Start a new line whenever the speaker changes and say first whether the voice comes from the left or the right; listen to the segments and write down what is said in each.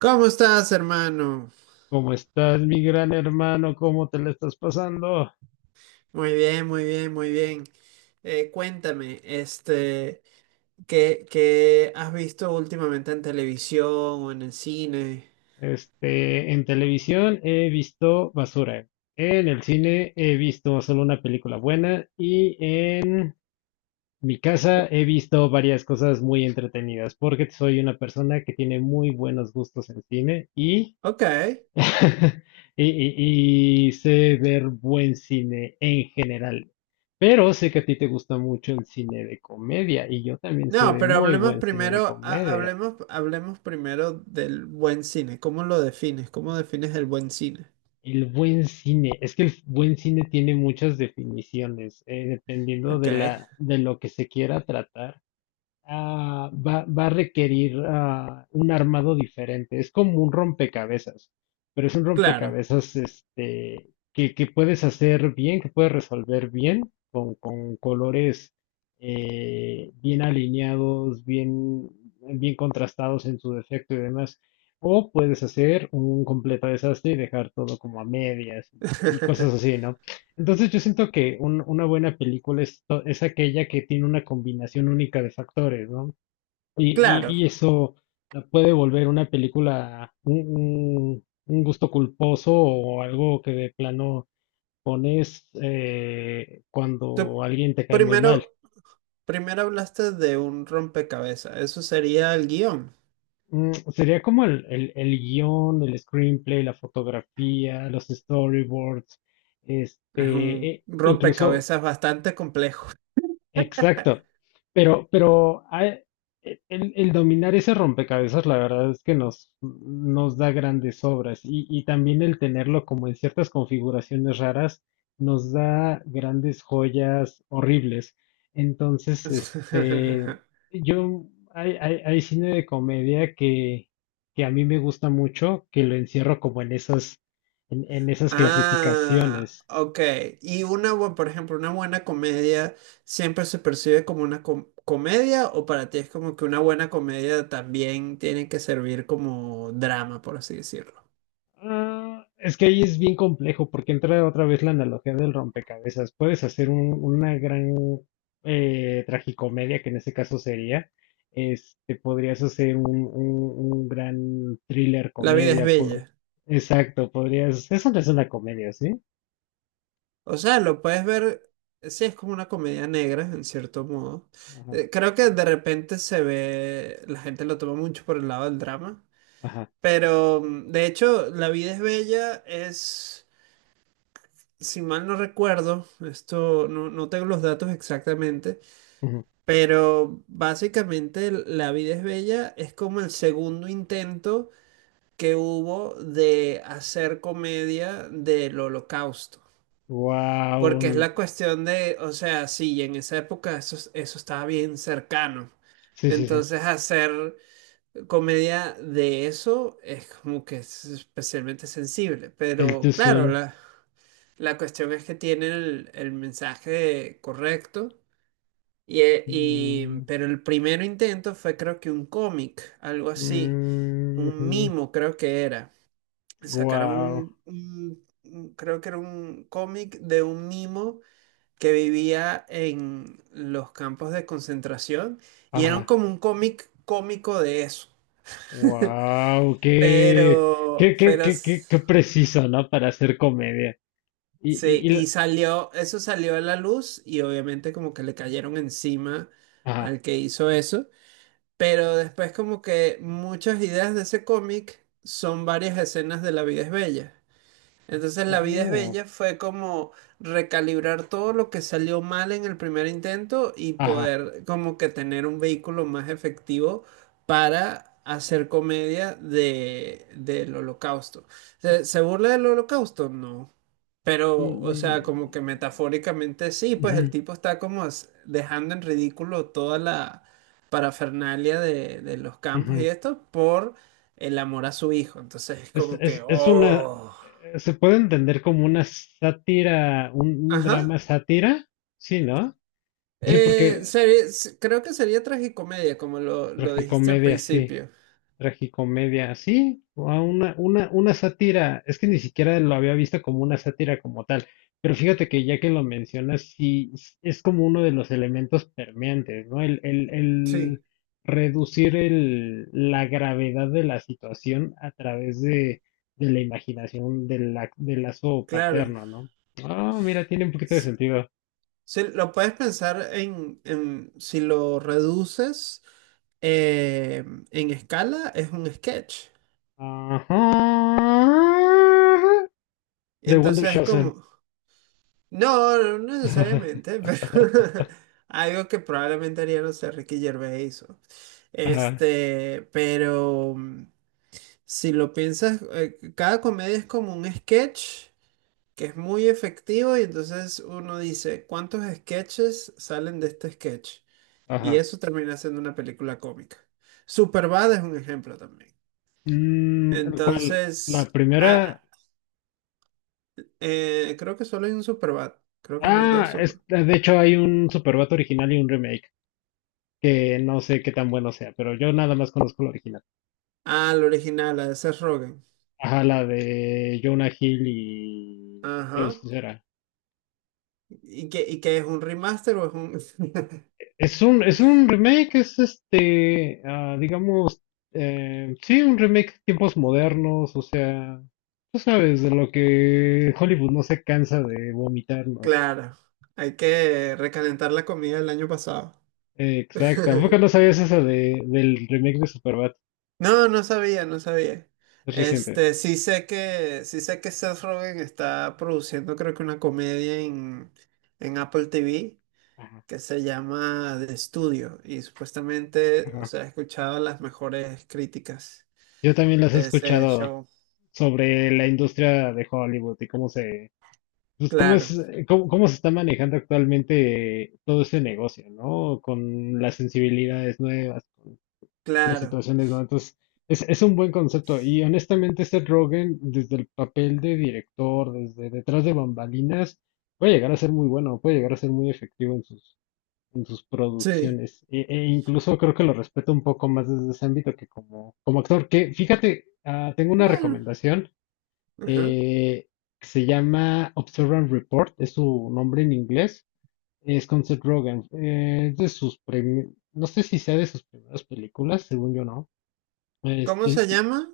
right: ¿Cómo estás, hermano?
left: ¿Cómo estás, mi gran hermano? ¿Cómo te la estás pasando?
right: Muy bien, muy bien, muy bien. Cuéntame, ¿qué has visto últimamente en televisión o en el cine?
left: Este, en televisión he visto basura. En el cine he visto solo una película buena y en mi casa he visto varias cosas muy entretenidas porque soy una persona que tiene muy buenos gustos en cine y,
right: Ok.
left: y, y sé ver buen cine en general. Pero sé que a ti te gusta mucho el cine de comedia y yo también sé
right: No,
left: de
right: pero
left: muy
right: hablemos
left: buen cine de
right: primero, ha-
left: comedia.
right: hablemos, hablemos primero del buen cine. ¿Cómo lo defines? ¿Cómo defines el buen cine?
left: El buen cine, es que el buen cine tiene muchas definiciones, dependiendo
right: Ok.
left: de de lo que se quiera tratar. Va a requerir un armado diferente. Es como un rompecabezas, pero es un
right: Claro.
left: rompecabezas este, que puedes hacer bien, que puedes resolver bien, con colores bien alineados, bien, bien contrastados en su defecto y demás. O puedes hacer un completo desastre y dejar todo como a medias y cosas así, ¿no? Entonces yo siento que una buena película es, es aquella que tiene una combinación única de factores, ¿no? Y
right: Claro.
left: eso la puede volver una película un gusto culposo o algo que de plano pones
right: Tú
left: cuando alguien te cae muy mal.
right: primero, primero hablaste de un rompecabezas. Eso sería el guión.
left: Mm, sería como el guión, el screenplay, la fotografía, los storyboards,
right: Es
left: este,
right: un
left: incluso.
right: rompecabezas bastante complejo.
left: Exacto. Pero, pero hay- el dominar ese rompecabezas, la verdad es que nos da grandes obras y también el tenerlo como en ciertas configuraciones raras nos da grandes joyas horribles. Entonces, este, yo, hay cine de comedia que a mí me gusta mucho, que lo encierro como en esas, en esas
right: Ah,
left: clasificaciones.
right: ok. Y una, bu- por ejemplo, una buena comedia siempre se percibe como una com- comedia o para ti es como que una buena comedia también tiene que servir como drama, por así decirlo.
left: Ah, es que ahí es bien complejo porque entra otra vez la analogía del rompecabezas. Puedes hacer una gran tragicomedia, que en este caso sería, este, podrías hacer un gran thriller
right: La vida es
left: comedia.
right: bella.
left: Exacto, podrías. Eso no es una comedia, ¿sí?
right: O sea, lo puedes ver, sí, es como una comedia negra, en cierto modo.
left: Ajá,
right: Creo que de repente se ve, la gente lo toma mucho por el lado del drama.
left: ajá.
right: Pero de hecho, La vida es bella es, si mal no recuerdo, esto no, no tengo los datos exactamente, pero básicamente La vida es bella es como el segundo intento que hubo de hacer comedia del holocausto. Porque es
left: Wow.
right: la cuestión de, o sea, sí, en esa época eso, eso estaba bien cercano.
left: Sí, sí, sí.
right: Entonces hacer comedia de eso es como que es especialmente sensible,
left: El
right: pero
left: Too
right: claro,
left: Soon.
right: la cuestión es que tiene el mensaje correcto, y, pero el primer intento fue creo que un cómic, algo así, un mimo creo que era, sacaron
left: Wow.
right: un, creo que era un cómic de un mimo que vivía en los campos de concentración y era como un cómic cómico de eso.
left: Wow,
right: Pero,
left: qué preciso, ¿no? Para hacer comedia. Y,
right: sí,
left: y, y la-
right: y salió, eso salió a la luz y obviamente como que le cayeron encima
left: ajá.
right: al que hizo eso, pero después como que muchas ideas de ese cómic son varias escenas de La vida es bella. Entonces La vida es
left: Oh,
right: bella fue como recalibrar todo lo que salió mal en el primer intento y
left: ajá.
right: poder como que tener un vehículo más efectivo para hacer comedia de, del holocausto. ¿Se, se burla del holocausto? No.
left: Mm,
right: Pero, o
left: mm,
right: sea, como que metafóricamente sí, pues el
left: ujú,
right: tipo está como as- dejando en ridículo toda la parafernalia de los campos y
left: ujú.
right: esto por el amor a su hijo. Entonces es como que,
left: Es una,
right: oh.
left: se puede entender como una sátira, un drama
right: Ajá.
left: sátira, sí, ¿no? Sí, porque
right: Creo que sería tragicomedia, como lo dijiste al
left: tragicomedia, sí.
right: principio.
left: Tragicomedia, sí, o a una sátira, es que ni siquiera lo había visto como una sátira como tal, pero fíjate que ya que lo mencionas, sí, es como uno de los elementos permeantes, ¿no?
right: Sí,
left: El reducir la gravedad de la situación a través de la imaginación del lazo
right: claro.
left: paterno, ¿no? Ah, mira, tiene un poquito de
right: S-
left: sentido.
right: Sí, lo puedes pensar en si lo reduces eh, en escala, es un sketch.
left: Ajá. De Wonder
right: Entonces es
left: Shosen.
right: como, no, no necesariamente, pero algo que probablemente haría, no sé, Ricky Gervais o-
left: Ajá,
right: Este, pero si lo piensas, cada comedia es como un sketch que es muy efectivo y entonces uno dice, ¿cuántos sketches salen de este sketch? Y
left: ajá.
right: eso termina siendo una película cómica. Superbad es un ejemplo también.
left: Mm, ¿cuál?
right: Entonces,
left: La primera.
right: ah, creo que solo hay un Superbad. Creo que no hay dos
left: Ah,
right: Super.
left: es, de hecho hay un Superbat original y un remake, que no sé qué tan bueno sea, pero yo nada más conozco la original.
right: Ah, el original, la de Seth Rogen.
left: Ajá, la de Jonah Hill y Joe
right: Ajá.
left: Cera.
right: Y qué es un remaster o es un...?
left: Es un remake, es este, ah, digamos, sí, un remake tiempos modernos, o sea, tú sabes de lo que Hollywood no se cansa de vomitarnos.
right: Claro, hay que recalentar la comida del año pasado.
left: Exacto, ¿a poco no sabías esa de, del remake de Superbad?
right: No, no sabía, no sabía.
left: Es reciente.
right: Este, sí sé que Seth Rogen está produciendo, creo que una comedia en Apple TV
left: Ajá,
right: que se llama The Studio. Y supuestamente, o
left: ajá.
right: sea, he escuchado las mejores críticas
left: Yo también las he
right: de ese
left: escuchado
right: show.
left: sobre la industria de Hollywood y cómo se, pues cómo es,
right: Claro,
left: cómo se está manejando actualmente todo ese negocio, ¿no? Con las sensibilidades nuevas, las
right: claro.
left: situaciones nuevas. Entonces, es un buen concepto. Y honestamente, Seth Rogen, desde el papel de director, desde detrás de bambalinas, puede llegar a ser muy bueno, puede llegar a ser muy efectivo en en sus
right: Sí.
left: producciones. E incluso creo que lo respeto un poco más desde ese ámbito que como, como actor. Que fíjate, ah, tengo una
right: Bueno.
left: recomendación
right: Ajá.
left: eh, que se llama Observe and Report, es su nombre en inglés, es con Seth Rogen. Es de sus no sé si sea de sus primeras películas, según yo no.
right: ¿Cómo
left: Este,
right: se
left: y
right: llama?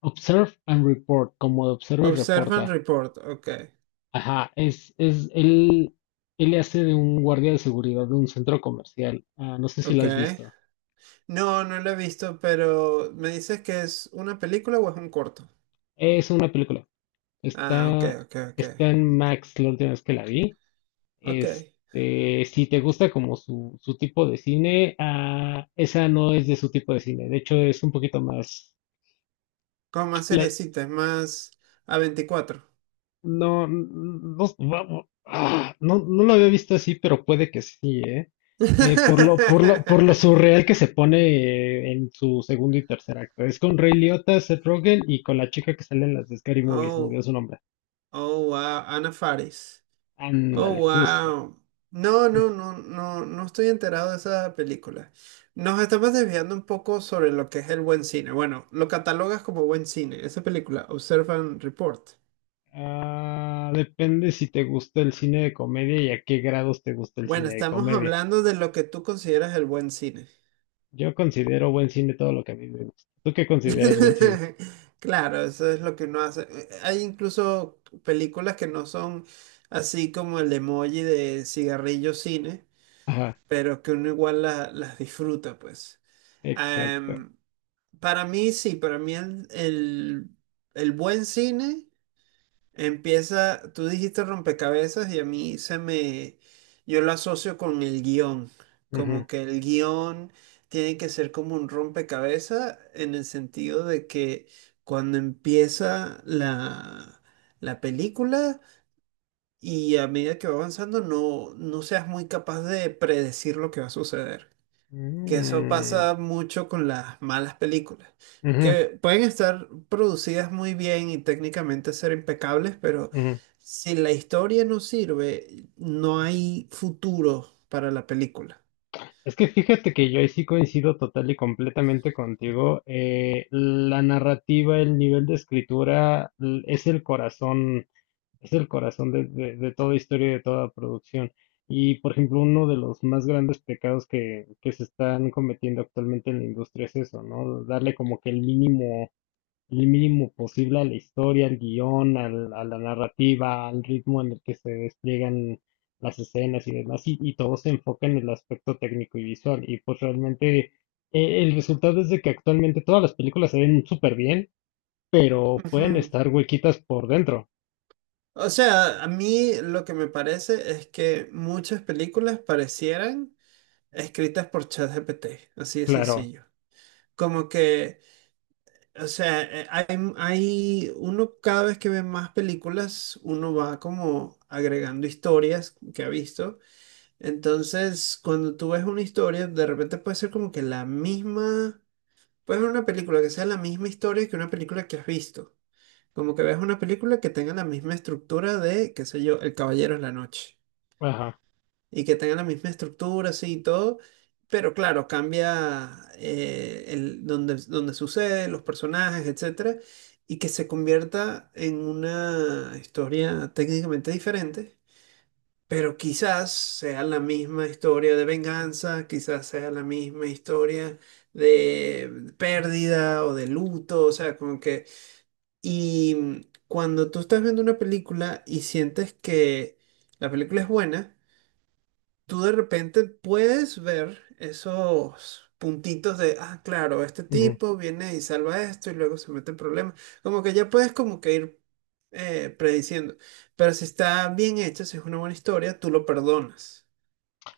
left: Observe and Report, como de observa y
right: Observe and
left: reporta.
right: Report. Ok,
left: Ajá, él, él le hace de un guardia de seguridad de un centro comercial. Ah, no sé si lo
right: ok.
left: has visto.
right: No, no lo he visto, pero ¿me dices que es una película o es un corto?
left: Es una película.
right: Ah, ok,
left: Está,
right: ok, ok.
left: está en Max la última vez que la vi.
right: Ok.
left: Este, si te gusta como su tipo de cine, ah, esa no es de su tipo de cine. De hecho, es un poquito más.
right: Con más
left: la-
right: seriecita, más a veinticuatro?
left: no, no, vamos, ah, no, no lo había visto así, pero puede que sí, ¿eh? Por lo surreal que se pone en su segundo y tercer acto. Es con Ray Liotta, Seth Rogen y con la chica que sale en las de Scary Movie, se me olvidó
right: Oh,
left: su nombre.
right: oh, wow. Ana Faris. Oh,
left: Ándale, justo.
right: wow. No, no, no, no, no estoy enterado de esa película. Nos estamos desviando un poco sobre lo que es el buen cine. Bueno, lo catalogas como buen cine, esa película, Observe and Report.
left: Ah, depende si te gusta el cine de comedia y a qué grados te gusta el
right: Bueno,
left: cine de
right: estamos
left: comedia.
right: hablando de lo que tú consideras el buen cine.
left: Yo considero buen cine todo lo que a mí me gusta. ¿Tú qué consideras buen cine?
right: Claro, eso es lo que uno hace. Hay incluso películas que no son así como el emoji de cigarrillo cine,
left: Ajá,
right: pero que uno igual las disfruta, pues.
left: exacto.
right: Am, para mí sí, para mí el buen cine empieza, tú dijiste rompecabezas y a mí se me, yo lo asocio con el guión,
left: Ujú.
right: como que el guión tiene que ser como un rompecabezas en el sentido de que cuando empieza la, la película y a medida que va avanzando no, no seas muy capaz de predecir lo que va a suceder, que eso
left: Mm,
right: pasa mucho con las malas películas,
left: ujú,
right: que pueden estar producidas muy bien y técnicamente ser impecables, pero
left: ujú.
right: si la historia no sirve, no hay futuro para la película.
left: Es que fíjate que yo ahí sí coincido total y completamente contigo. La narrativa, el nivel de escritura es el corazón, es el corazón de, de toda historia y de toda producción. Y, por ejemplo, uno de los más grandes pecados que se están cometiendo actualmente en la industria es eso, ¿no? Darle como que el mínimo posible a la historia, al guión, a la narrativa, al ritmo en el que se despliegan las escenas y demás, y todo se enfoca en el aspecto técnico y visual. Y pues realmente el resultado es de que actualmente todas las películas se ven súper bien, pero pueden
right: Ujú.
left: estar huequitas por dentro.
right: O sea, a mí lo que me parece es que muchas películas parecieran escritas por ChatGPT, así de
left: Claro.
right: sencillo. Como que o sea, hay, hay uno cada vez que ve más películas, uno va como agregando historias que ha visto. Entonces, cuando tú ves una historia, de repente puede ser como que la misma, puedes ver una película que sea la misma historia que una película que has visto. Como que ves una película que tenga la misma estructura de, qué sé yo, El Caballero de la Noche,
left: Ajá.
right: y que tengan la misma estructura, sí, y todo, pero claro, cambia el, donde, donde sucede, los personajes, etcétera, y que se convierta en una historia técnicamente diferente, pero quizás sea la misma historia de venganza, quizás sea la misma historia de pérdida o de luto, o sea, como que... Y cuando tú estás viendo una película y sientes que la película es buena, tú de repente puedes ver esos puntitos de, ah, claro, este
left: Ujú.
right: tipo viene y salva esto y luego se mete en problemas. Como que ya puedes como que ir prediciendo. Pero si está bien hecho, si es una buena historia, tú lo perdonas.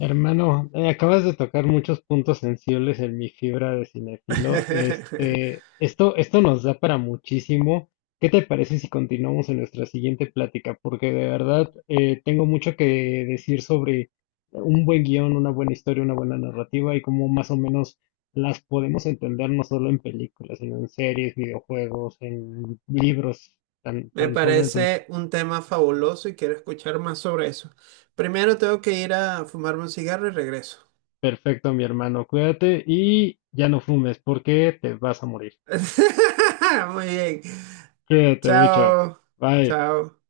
left: Hermano, acabas de tocar muchos puntos sensibles en mi fibra de cinefilo. Este, esto nos da para muchísimo. ¿Qué te parece si continuamos en nuestra siguiente plática? Porque de verdad tengo mucho que decir sobre un buen guión, una buena historia, una buena narrativa y cómo más o menos las podemos entender no solo en películas, sino en series, videojuegos, en libros, tan,
right: Me
left: tan solo. Entonces,
right: parece un tema fabuloso y quiero escuchar más sobre eso. Primero tengo que ir a fumarme un cigarro y regreso.
left: perfecto, mi hermano. Cuídate y ya no fumes porque te vas a morir.
right: Muy bien.
left: Cuídate mucho.
right: Chao.
left: Bye.
right: Chao.